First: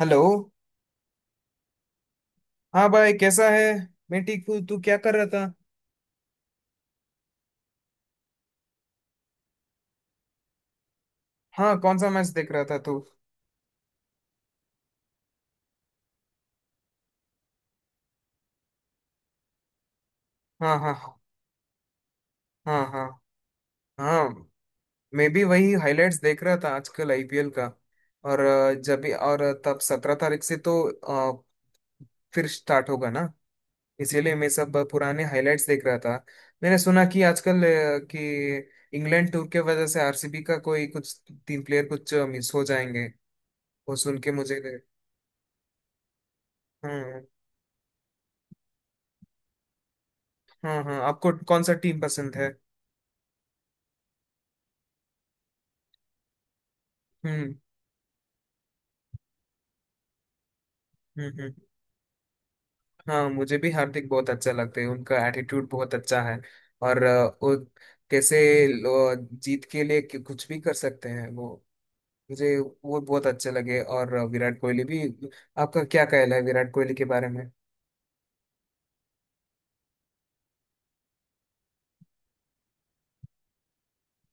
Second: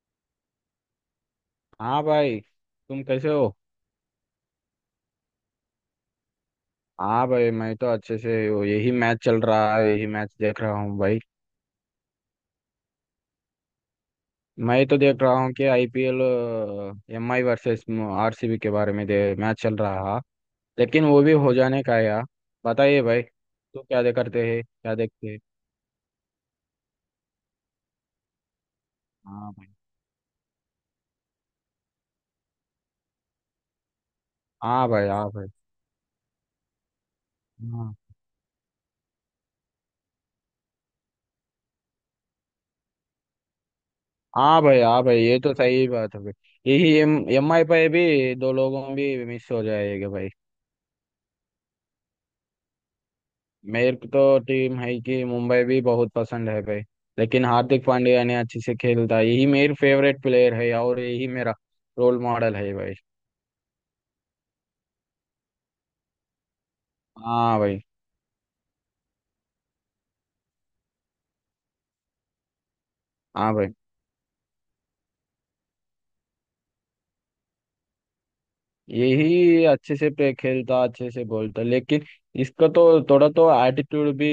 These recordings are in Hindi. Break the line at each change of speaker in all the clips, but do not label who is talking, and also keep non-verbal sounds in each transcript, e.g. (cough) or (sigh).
हेलो।
हाँ भाई,
हाँ
तुम
भाई,
कैसे
कैसा
हो?
है? मैं ठीक हूँ। तू क्या कर रहा था?
हाँ भाई, मैं तो अच्छे से हूँ। यही मैच चल रहा है, यही मैच देख रहा हूँ भाई।
हाँ, कौन सा मैच देख रहा था तू?
मैं तो देख रहा हूँ कि IPL M I versus RCB के बारे में मैच चल रहा है।
हाँ, हाँ,
लेकिन वो भी हो जाने का है यार।
हाँ,
बताइए
हाँ,
भाई, तू क्या
हाँ,
दे करते
हाँ।
हैं, क्या देखते
मैं
हैं?
भी वही हाइलाइट्स देख रहा था, आजकल आईपीएल का। और जब भी और
हाँ भाई
तब 17 तारीख से तो अ, फिर स्टार्ट होगा ना। इसीलिए मैं सब
हाँ भाई
पुराने
हाँ भाई।
हाइलाइट्स देख रहा था। मैंने सुना कि आजकल
हाँ
कि इंग्लैंड टूर के वजह से आरसीबी का कोई कुछ तीन प्लेयर कुछ मिस हो जाएंगे। वो सुन के मुझे।
हाँ भाई हाँ भाई, ये तो सही बात है भाई। यही एम
हम्म।
एम आई पे भी दो लोगों भी मिस हो जाएगा भाई।
हाँ, हाँ, आपको कौन सा टीम पसंद है?
मेरे को तो टीम है कि मुंबई भी बहुत पसंद है भाई। लेकिन
हम्म,
हार्दिक पांड्या ने अच्छे से खेलता है, यही मेरे फेवरेट प्लेयर है और
हम्म,
यही मेरा रोल मॉडल है भाई।
हाँ, मुझे भी हार्दिक बहुत अच्छा लगते हैं। उनका एटीट्यूड बहुत अच्छा है। और वो
हाँ भाई
कैसे लो- जीत के लिए कुछ भी कर सकते हैं वो। मुझे वो बहुत अच्छे
हाँ भाई।
लगे। और विराट कोहली भी। आपका क्या कहना है विराट कोहली के बारे में?
यही अच्छे से प्ले खेलता, अच्छे से बोलता, लेकिन इसका तो थोड़ा तो एटीट्यूड भी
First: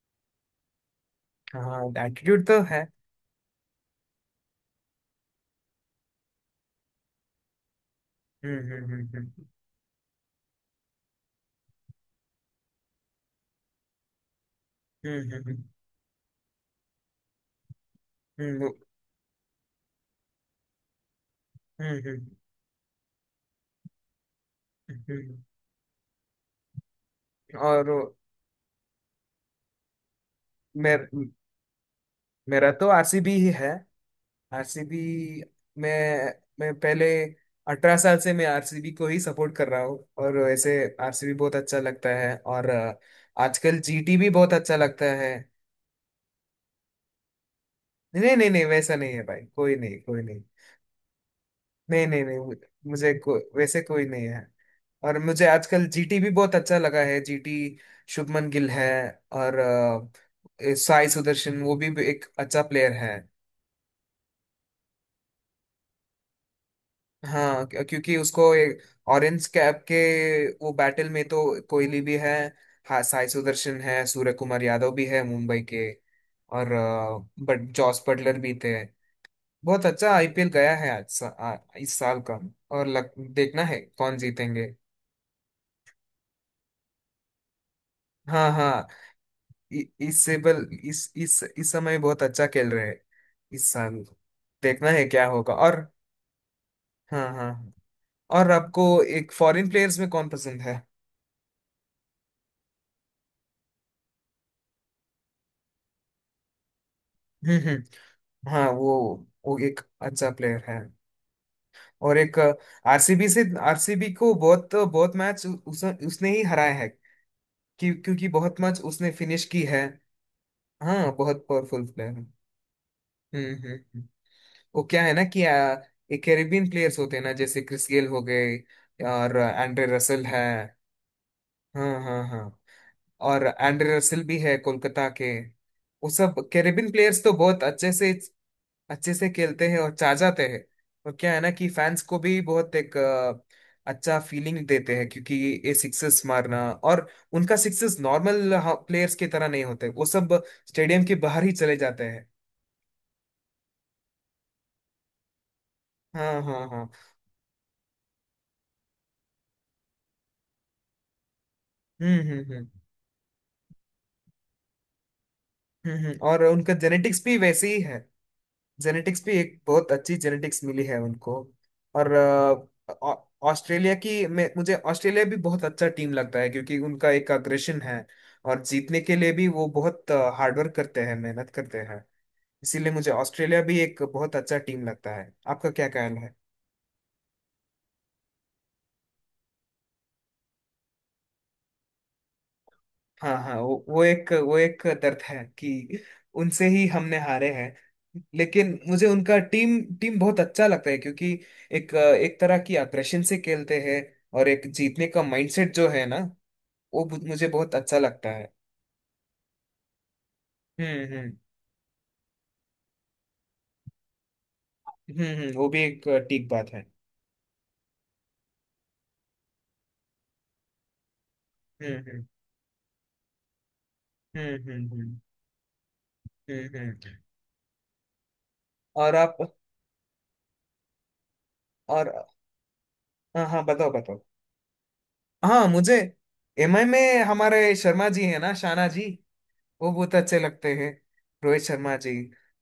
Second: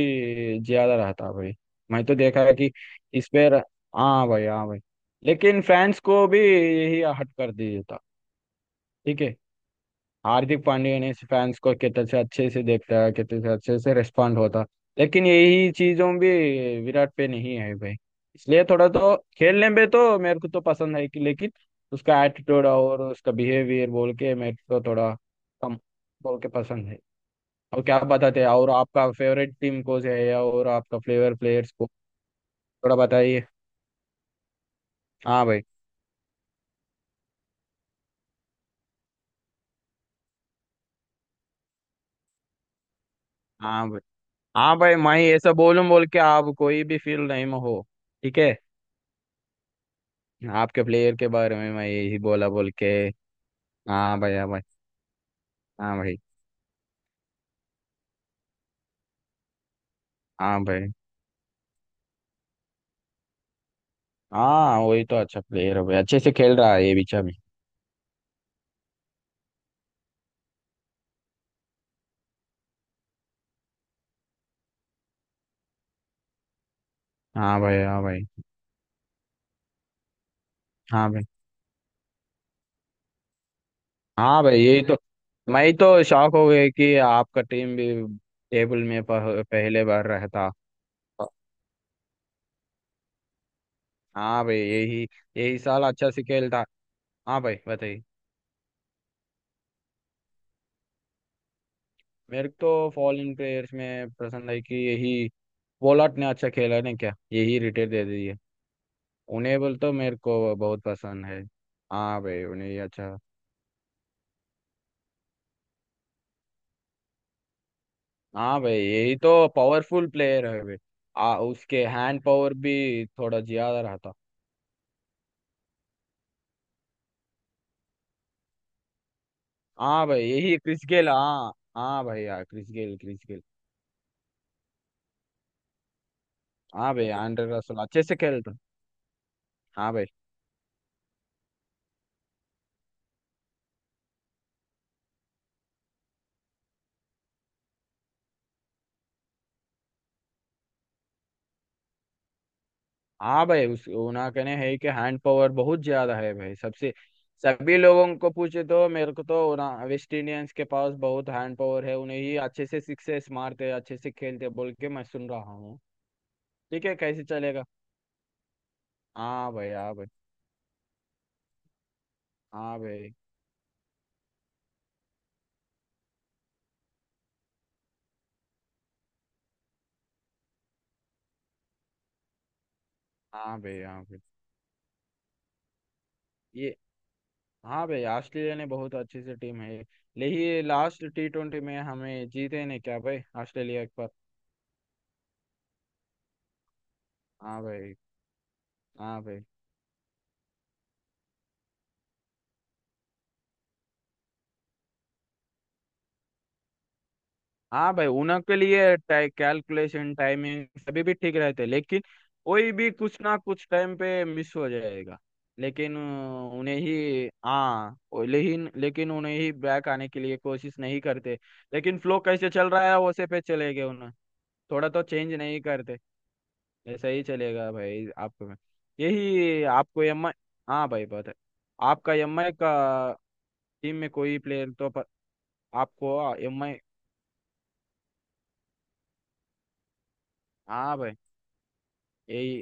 ज्यादा रहता भाई।
हाँ,
मैं तो देखा
एटीट्यूड
है
तो
कि
है।
इस पे। हाँ भाई हाँ भाई। लेकिन फैंस को भी यही हट कर दिया था।
हम्म, हम्म,
ठीक है।
हम्म,
हार्दिक पांड्या ने फैंस को कितने से अच्छे से देखता है, कितने से अच्छे से रिस्पॉन्ड होता। लेकिन
हम्म, हम्म,
यही चीजों भी विराट पे नहीं है भाई। इसलिए
हम्म,
थोड़ा तो खेलने में तो मेरे को तो पसंद है कि, लेकिन
हम्म,
उसका एटीट्यूड और उसका बिहेवियर बोल के मेरे को थोड़ा
हम्म,
कम बोल के पसंद है। और क्या
और
बताते हैं, और आपका फेवरेट टीम कोच है या और आपका
मेर,
फ्लेवर प्लेयर्स को
मेरा तो
थोड़ा
आरसीबी
बताइए।
ही है। आरसीबी।
हाँ भाई
मैं पहले 18 साल से मैं आरसीबी को ही सपोर्ट कर रहा हूँ, और वैसे आरसीबी बहुत अच्छा लगता है। और आजकल
हाँ भाई
जीटी भी बहुत अच्छा
हाँ भाई।
लगता
मैं
है।
ऐसा बोलूं बोल के आप कोई भी फील नहीं में हो?
नहीं,
ठीक
नहीं,
है।
नहीं, वैसा नहीं है भाई, कोई नहीं, कोई नहीं।
आपके प्लेयर के बारे में मैं
नहीं,
यही
नहीं, नहीं,
बोला बोल के।
मुझे को, वैसे कोई
हाँ
नहीं
भाई
है।
हाँ भाई
और मुझे आजकल
हाँ भाई
जीटी भी बहुत अच्छा लगा है। जीटी शुभमन गिल है। और
हाँ भाई।
साई सुदर्शन, वो भी एक अच्छा प्लेयर है।
हाँ वही तो अच्छा प्लेयर है भाई, अच्छे से खेल रहा है ये बीचा भी।
हाँ, क्योंकि उसको एक ऑरेंज कैप के, वो बैटल में तो कोहली भी है। हाँ, साई सुदर्शन है, सूर्य कुमार यादव भी है मुंबई के। और
हाँ
बट
भाई हाँ
जॉस
भाई
बटलर भी थे। बहुत अच्छा आईपीएल गया है
हाँ भाई
इस साल का। और देखना है कौन
हाँ भाई।
जीतेंगे।
यही तो। मैं तो शॉक हो गया कि आपका टीम भी
हाँ,
टेबल
हाँ।
में
इ-
पहले बार
इससे
रहता।
बल इस समय बहुत अच्छा खेल रहे हैं, इस साल।
हाँ भाई
देखना
यही।
है क्या होगा।
यही
और
साल अच्छा से खेलता।
हाँ, हाँ,
हाँ भाई
हाँ।
बताइए।
और आपको एक फॉरेन प्लेयर्स में कौन पसंद है?
मेरे को तो फॉरेन प्लेयर्स में पसंद है कि यही पोलार्ड ने अच्छा खेला नहीं क्या,
हम्म,
यही रिटेल दे दी है।
हम्म। हाँ, वो
उन्हें बोल
एक
तो मेरे
अच्छा
को
प्लेयर है।
बहुत पसंद है।
और
हाँ
एक
भाई उन्हें ही अच्छा।
आरसीबी से, आरसीबी को बहुत बहुत मैच उसने ही हराया है। क्योंकि बहुत
हाँ भाई
मैच उसने
यही तो
फिनिश की है।
पावरफुल प्लेयर है भाई।
हाँ,
आ
बहुत
उसके
पावरफुल प्लेयर
हैंड
है।
पावर भी थोड़ा
हम्म, हम्म,
ज्यादा रहता।
वो क्या है ना कि ये कैरेबियन प्लेयर्स होते हैं ना, जैसे क्रिस गेल हो गए और एंड्रे
हाँ भाई
रसल है।
यही क्रिस गेल, हाँ
हाँ,
हाँ
हाँ,
भाई, हाँ
हाँ।
Chris Gayle Chris Gayle.
और एंड्रे रसल भी है कोलकाता के। वो सब कैरेबियन
हाँ भाई
प्लेयर्स तो
एंड्रे
बहुत
रसल अच्छे से खेलता।
अच्छे से खेलते हैं
हाँ
और
भाई
चाह जाते हैं। और क्या है ना कि फैंस को भी बहुत एक अच्छा फीलिंग देते हैं। क्योंकि ये सिक्सेस मारना, और उनका सिक्सेस नॉर्मल प्लेयर्स की तरह नहीं होते। वो सब स्टेडियम के बाहर ही चले जाते हैं।
हाँ भाई। उस उन्हें कहने है कि हैंड पावर बहुत ज्यादा है
हाँ,
भाई,
हाँ, हाँ।
सबसे सभी लोगों को पूछे तो मेरे को तो ना, वेस्ट इंडियंस के पास बहुत हैंड पावर है, उन्हें
हम्म,
ही
हम्म,
अच्छे
हम्म,
से सिक्सेस मारते अच्छे से खेलते बोल के मैं सुन रहा हूँ।
हम्म, और उनका
ठीक है,
जेनेटिक्स
कैसे
भी
चलेगा।
वैसे ही है। जेनेटिक्स भी
हाँ
एक
भाई
बहुत
हाँ भाई
अच्छी जेनेटिक्स मिली है उनको। और
हाँ भाई
ऑस्ट्रेलिया की मैं मुझे ऑस्ट्रेलिया भी बहुत अच्छा टीम लगता है, क्योंकि उनका एक अग्रेशन है। और जीतने के लिए भी वो बहुत हार्डवर्क करते हैं, मेहनत करते हैं। इसीलिए मुझे
हाँ
ऑस्ट्रेलिया भी
भाई
एक
हाँ भाई।
बहुत अच्छा टीम लगता है। आपका क्या कहना है?
ये। हाँ भाई, ऑस्ट्रेलिया ने बहुत अच्छी सी टीम है। लेकिन लास्ट T20 में हमें जीते नहीं क्या भाई
हाँ, हाँ,
ऑस्ट्रेलिया के पास?
वो एक दर्द है कि उनसे ही हमने हारे
हाँ
हैं।
भाई
लेकिन मुझे
हाँ
उनका
भाई
टीम टीम बहुत अच्छा लगता है क्योंकि एक एक तरह की अग्रेशन से खेलते हैं। और एक जीतने का माइंडसेट जो है ना, वो मुझे बहुत
हाँ
अच्छा
भाई।
लगता है।
उनके लिए कैलकुलेशन, टाइमिंग सभी
हम्म,
भी
हम्म,
ठीक रहते, लेकिन कोई भी कुछ ना कुछ टाइम पे मिस हो जाएगा।
हम्म, वो भी
लेकिन
एक ठीक
अ,
बात
उन्हें
है।
ही, लेकिन लेकिन उन्हें ही बैक आने के लिए कोशिश नहीं करते।
हम्म,
लेकिन फ्लो
हम्म,
कैसे चल रहा है वैसे पे चले गए उन्हें,
हम्म,
थोड़ा तो
हम्म,
चेंज नहीं करते।
हम्म,
ऐसा ही चलेगा भाई आपको।
और आप।
यही आपको एम आई। हाँ भाई बात है।
और
आपका एम आई का
हाँ, हाँ, बताओ,
टीम में
बताओ।
कोई प्लेयर तो
हाँ, मुझे
आपको एम आई।
एमआई में हमारे शर्मा जी है ना, शाना जी, वो बहुत अच्छे लगते हैं।
हाँ भाई
रोहित शर्मा जी।
यही।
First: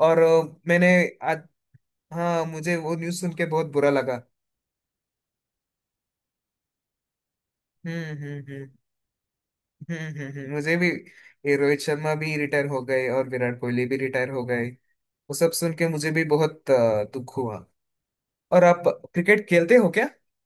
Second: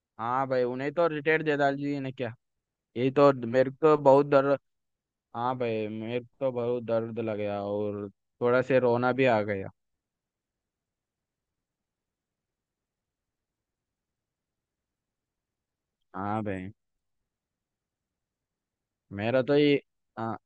और
हाँ भाई
मैंने
उन्हें तो
आज।
रिटायर दे डाल जी ने क्या।
हाँ, मुझे वो
यही
न्यूज़
तो
सुन के
मेरे
बहुत
को
बुरा
तो
लगा।
बहुत दर्द। हाँ भाई मेरे को तो बहुत दर्द लग गया,
हम्म,
और
हम्म,
थोड़ा
हम्म,
से रोना भी आ गया।
हम्म, हम्म, मुझे भी। ये रोहित शर्मा भी रिटायर हो गए और विराट कोहली भी रिटायर हो गए। वो सब सुन के मुझे भी
हाँ
बहुत
भाई।
दुख हुआ। और आप
मेरा
क्रिकेट
तो
खेलते
ये,
हो क्या?
हाँ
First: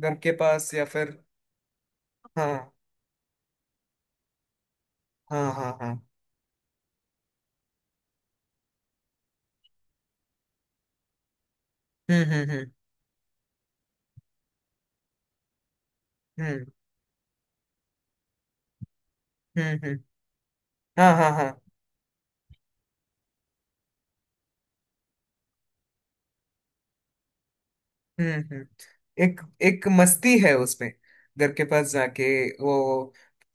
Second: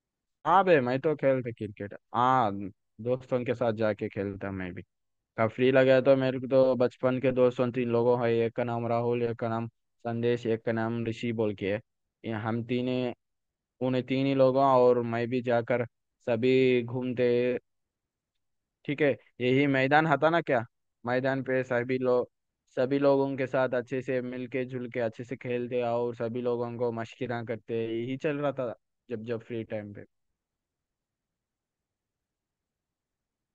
घर के
हाँ
पास
भाई,
या
मैं
फिर।
तो खेलता क्रिकेट, हाँ।
हाँ,
दोस्तों के साथ जाके खेलता मैं भी।
हाँ, हाँ,
काफी
हाँ।
लगा तो मेरे को तो बचपन के दोस्तों तीन लोगों है, एक का नाम राहुल, एक का नाम संदेश, एक का नाम ऋषि बोल के है।
हम्म,
ये
हम्म,
हम
हम्म,
तीन, उन्हें तीन ही लोगों और मैं भी जाकर
हम्म,
सभी घूमते। ठीक है। यही
हम्म,
मैदान था ना क्या।
हाँ, हाँ,
मैदान
हाँ,
पे सभी लोग, सभी लोगों के साथ अच्छे से मिलके जुल के अच्छे से खेलते और सभी लोगों को मशकिरा करते यही
हम्म,
चल रहा
हम्म।
था, जब
एक
जब फ्री
एक
टाइम पे।
मस्ती है उसमें। घर के पास जाके, वो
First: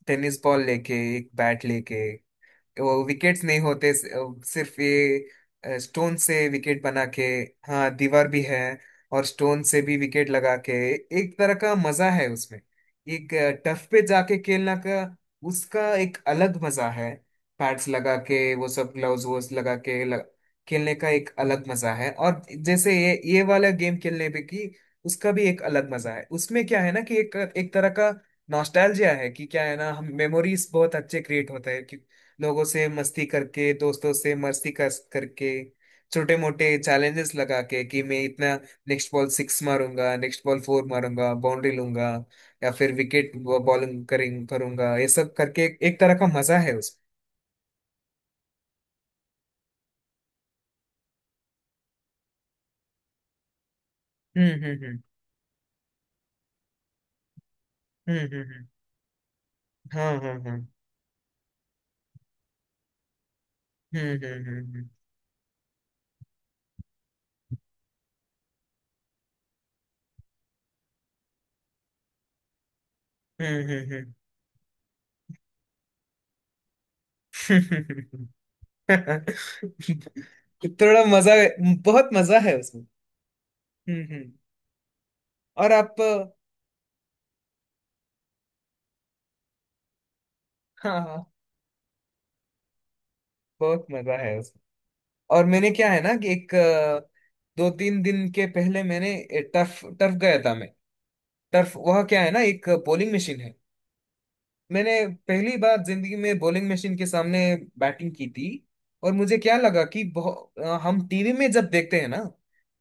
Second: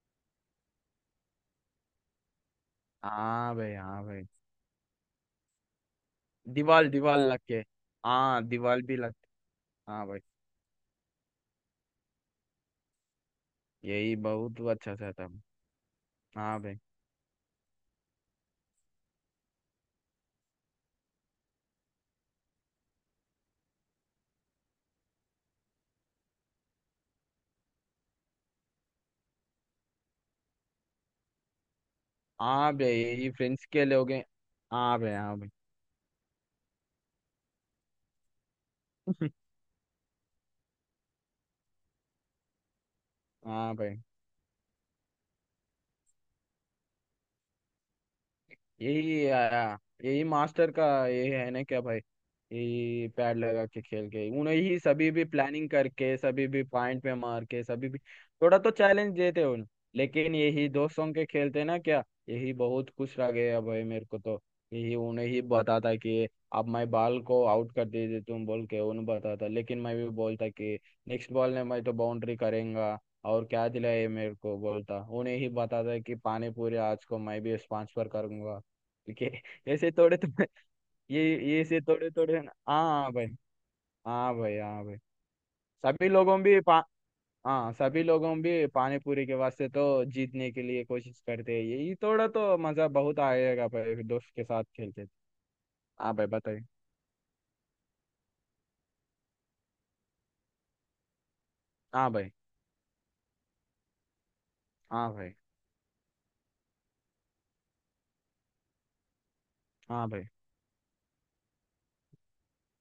टेनिस बॉल लेके, एक बैट लेके, वो विकेट्स
हाँ
नहीं
भाई
होते।
हाँ भाई।
सिर्फ ये स्टोन से विकेट
दीवार
बना
दीवार
के।
लग के।
हाँ, दीवार भी
हाँ
है।
दीवार भी लग।
और स्टोन से भी
हाँ भाई
विकेट लगा के, एक तरह का मजा है उसमें। एक टफ पे
यही
जाके
बहुत
खेलना
अच्छा
का
से आता है।
उसका एक
हाँ
अलग
भाई
मजा है। पैड्स लगा के, वो सब ग्लव्स वोस लगा के, खेलने का एक अलग मजा है। और जैसे ये वाला गेम खेलने पे की, उसका भी एक अलग मजा है उसमें। क्या है ना कि एक एक तरह का नॉस्टैल्जिया है, कि क्या है ना, हम मेमोरीज बहुत अच्छे क्रिएट होते हैं। लोगों
हाँ
से
भाई।
मस्ती
यही फ्रेंड्स
करके,
के लिए हो
दोस्तों
गए।
से मस्ती कर
हाँ भाई हाँ भाई।
करके। छोटे मोटे चैलेंजेस लगा के कि मैं इतना नेक्स्ट बॉल सिक्स मारूंगा, नेक्स्ट बॉल फोर मारूंगा, बाउंड्री लूंगा, या फिर विकेट
(laughs) हाँ भाई
बॉलिंग करें करूंगा। ये सब करके एक तरह का मजा है उसमें।
यही आया। यही मास्टर का ये है ना क्या भाई। यही पैड लगा के खेल के उन्हें
हम्म,
ही
हम्म,
सभी भी प्लानिंग करके सभी भी पॉइंट पे मार के सभी भी
हम्म, हम्म, हम्म,
थोड़ा तो चैलेंज देते उन।
हाँ,
लेकिन
हाँ, हाँ,
यही दोस्तों के खेलते ना क्या, यही बहुत खुश रह गया भाई मेरे
हम्म,
को तो।
हम्म, हम्म,
यही उन्हें ही बताता कि अब मैं बॉल को आउट कर दीजिए तुम बोल के उन्हें बताता, लेकिन मैं भी बोलता कि नेक्स्ट बॉल में मैं तो बाउंड्री करेंगा, और
हम्म,
क्या
हम्म,
दिलाए मेरे को, बोलता उन्हें ही बताता कि पानी पूरी आज को मैं भी स्पॉन्सर
हम्म।
करूंगा के, ऐसे थोड़े थोड़े।
(laughs) थोड़ा
ये
मजा,
ये ऐसे
बहुत
थोड़े
मजा
थोड़े ना।
है उसमें।
हाँ भाई
हम्म, हम्म।
हाँ भाई हाँ भाई।
और आप?
सभी लोगों भी पा हाँ सभी लोगों भी पानी पूरी के वास्ते तो जीतने के लिए
हाँ,
कोशिश
हाँ,
करते हैं, ये थोड़ा तो मजा बहुत आएगा
बहुत
भाई
मजा
दोस्त
है
के
उसमें।
साथ खेलते तो।
और मैंने क्या है ना
हाँ भाई
कि एक
बताइए।
दो तीन दिन के पहले मैंने टर्फ, गया था मैं। टर्फ वह
हाँ
क्या है
भाई
ना, एक बॉलिंग मशीन है। मैंने
हाँ भाई
पहली बार जिंदगी में बॉलिंग मशीन के सामने बैटिंग की थी। और मुझे क्या लगा कि
हाँ भाई
हम टीवी में जब देखते हैं ना,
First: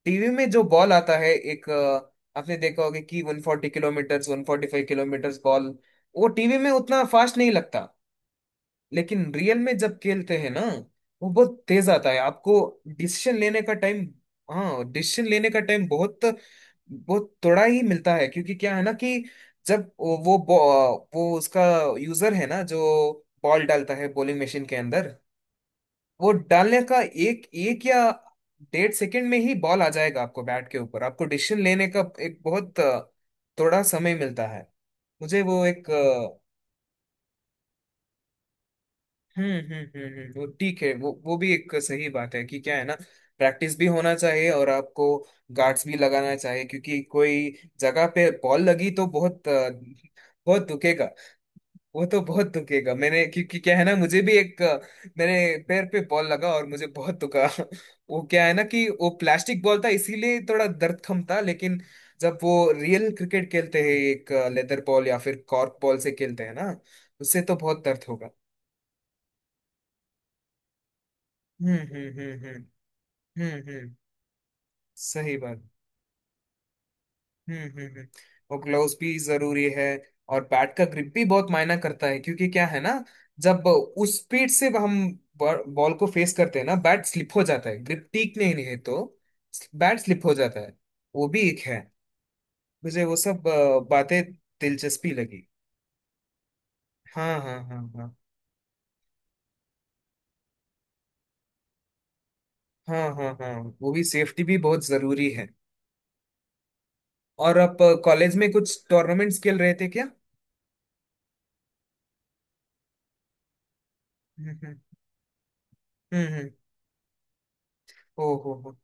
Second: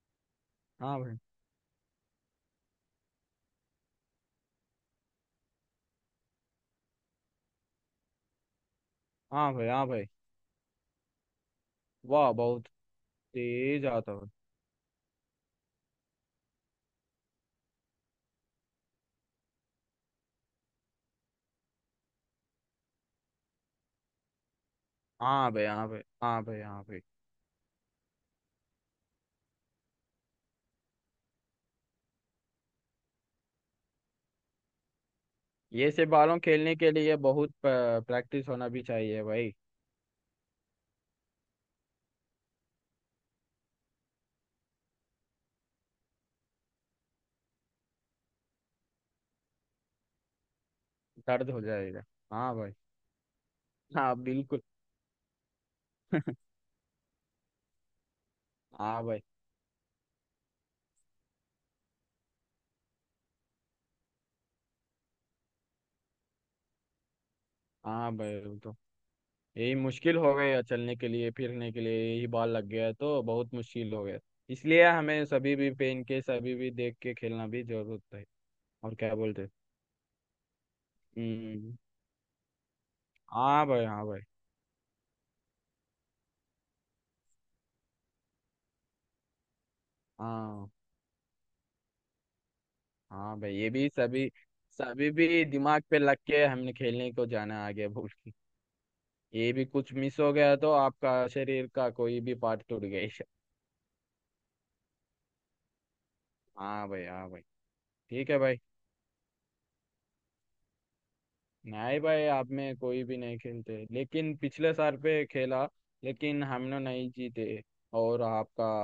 टीवी में जो बॉल
हाँ
आता
भाई
है एक आपने देखा होगा कि 140 किलोमीटर 145 किलोमीटर बॉल, वो टीवी में उतना फास्ट नहीं लगता। लेकिन
हाँ
रियल
भाई
में
हाँ
जब
भाई।
खेलते हैं ना, वो बहुत तेज आता है।
वाह
आपको
बहुत
डिसीजन लेने का
तेज
टाइम।
आता है।
हाँ, डिसीजन लेने का टाइम बहुत बहुत थोड़ा ही मिलता है। क्योंकि क्या है ना कि जब वो उसका यूजर है ना जो बॉल डालता है बॉलिंग मशीन के अंदर,
हाँ भाई हाँ भाई
वो
हाँ भाई
डालने
हाँ भाई।
का एक एक या डेढ़ सेकंड में ही बॉल आ जाएगा आपको बैट के ऊपर। आपको डिसीजन लेने का एक बहुत थोड़ा समय मिलता है। मुझे वो एक।
ये से बालों खेलने के लिए बहुत प्रैक्टिस होना भी चाहिए भाई।
हम्म, हम्म, हम्म, वो ठीक है, वो भी एक सही बात है कि क्या है ना, प्रैक्टिस भी होना चाहिए। और आपको गार्ड्स भी लगाना चाहिए क्योंकि कोई जगह पे बॉल लगी तो बहुत बहुत दुखेगा।
दर्द हो जाएगा।
वो तो बहुत
हाँ भाई,
दुखेगा। मैंने, क्योंकि क्या है ना,
हाँ
मुझे भी
बिल्कुल।
एक मेरे पैर पे बॉल लगा और मुझे बहुत दुखा। (laughs) वो क्या है ना कि
हाँ
वो
भाई
प्लास्टिक बॉल था, इसीलिए थोड़ा दर्द कम था। लेकिन जब वो रियल क्रिकेट खेलते हैं एक लेदर बॉल या फिर कॉर्क बॉल से खेलते हैं ना, उससे तो बहुत दर्द
हाँ
होगा।
भाई। वो तो यही मुश्किल हो गया चलने के लिए फिरने
हम्म,
के लिए,
हम्म,
यही
हम्म,
बाल लग गया तो बहुत
हम्म,
मुश्किल
हम्म,
हो गया। इसलिए हमें
सही
सभी
बात।
भी पहन के सभी भी देख के खेलना
हम्म,
भी
हम्म, हम्म।
जरूरत है।
वो ग्लव्स
और क्या
भी
बोलते हैं?
जरूरी है। और बैट का ग्रिप भी बहुत
हम्म।
मायना करता है क्योंकि क्या है ना,
हाँ
जब
भाई हाँ
उस
भाई।
स्पीड से हम बॉल को फेस करते हैं ना, बैट स्लिप हो जाता है। ग्रिप ठीक नहीं है तो बैट स्लिप हो जाता
हाँ।
है। वो भी एक है। मुझे वो
हाँ
सब
भाई ये भी
बातें
सभी, सभी
दिलचस्पी
भी
लगी।
दिमाग पे लग के हमने खेलने को
हाँ, हाँ,
जाना
हाँ,
आगे भूल
हाँ,
के। ये भी कुछ मिस हो गया तो आपका शरीर का कोई भी पार्ट टूट
हाँ,
गया।
हाँ, हाँ। वो भी सेफ्टी भी बहुत जरूरी है।
(laughs) हाँ भाई हाँ भाई।
और आप
ठीक
कॉलेज
है
में
भाई।
कुछ टूर्नामेंट्स खेल रहे थे क्या?
नहीं भाई, आप में कोई भी नहीं खेलते, लेकिन
हम्म,
पिछले
हम्म,
साल पे खेला।
हम्म,
लेकिन हम लोग नहीं जीते। और
ओ हो
आपका,
हो।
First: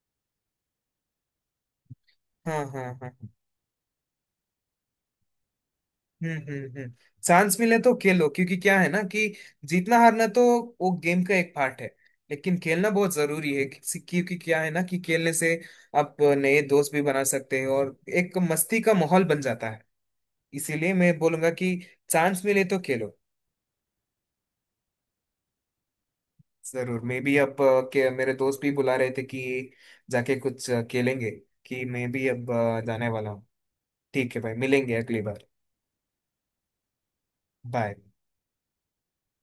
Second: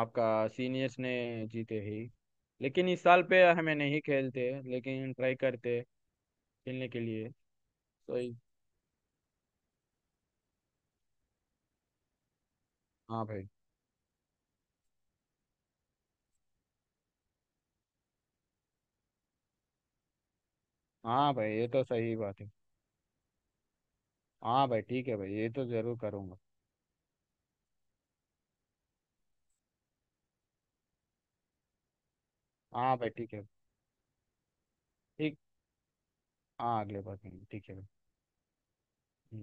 आपका सीनियर्स ने जीते ही।
हाँ, हाँ,
लेकिन इस
हाँ।
साल पे हमें नहीं खेलते, लेकिन ट्राई करते
हम्म, हम्म,
खेलने
हम्म।
के लिए।
चांस मिले तो
तो
खेलो,
ये-
क्योंकि क्या है ना कि जीतना हारना तो वो गेम का एक पार्ट है। लेकिन खेलना बहुत
हाँ भाई
जरूरी है क्योंकि क्या है ना कि खेलने से आप नए दोस्त भी बना सकते हैं और एक मस्ती का माहौल बन जाता है। इसीलिए मैं
हाँ
बोलूंगा
भाई, ये
कि
तो सही बात
चांस
है।
मिले तो खेलो।
हाँ भाई ठीक है भाई, ये तो जरूर करूँगा।
जरूर। मैं भी अब के मेरे दोस्त भी बुला रहे थे कि जाके कुछ खेलेंगे, कि मैं भी अब
हाँ भाई
जाने वाला
ठीक है।
हूँ। ठीक है भाई, मिलेंगे अगली
ठीक,
बार।
हाँ अगले बार करेंगे, ठीक है भाई।
बाय।
हम्म।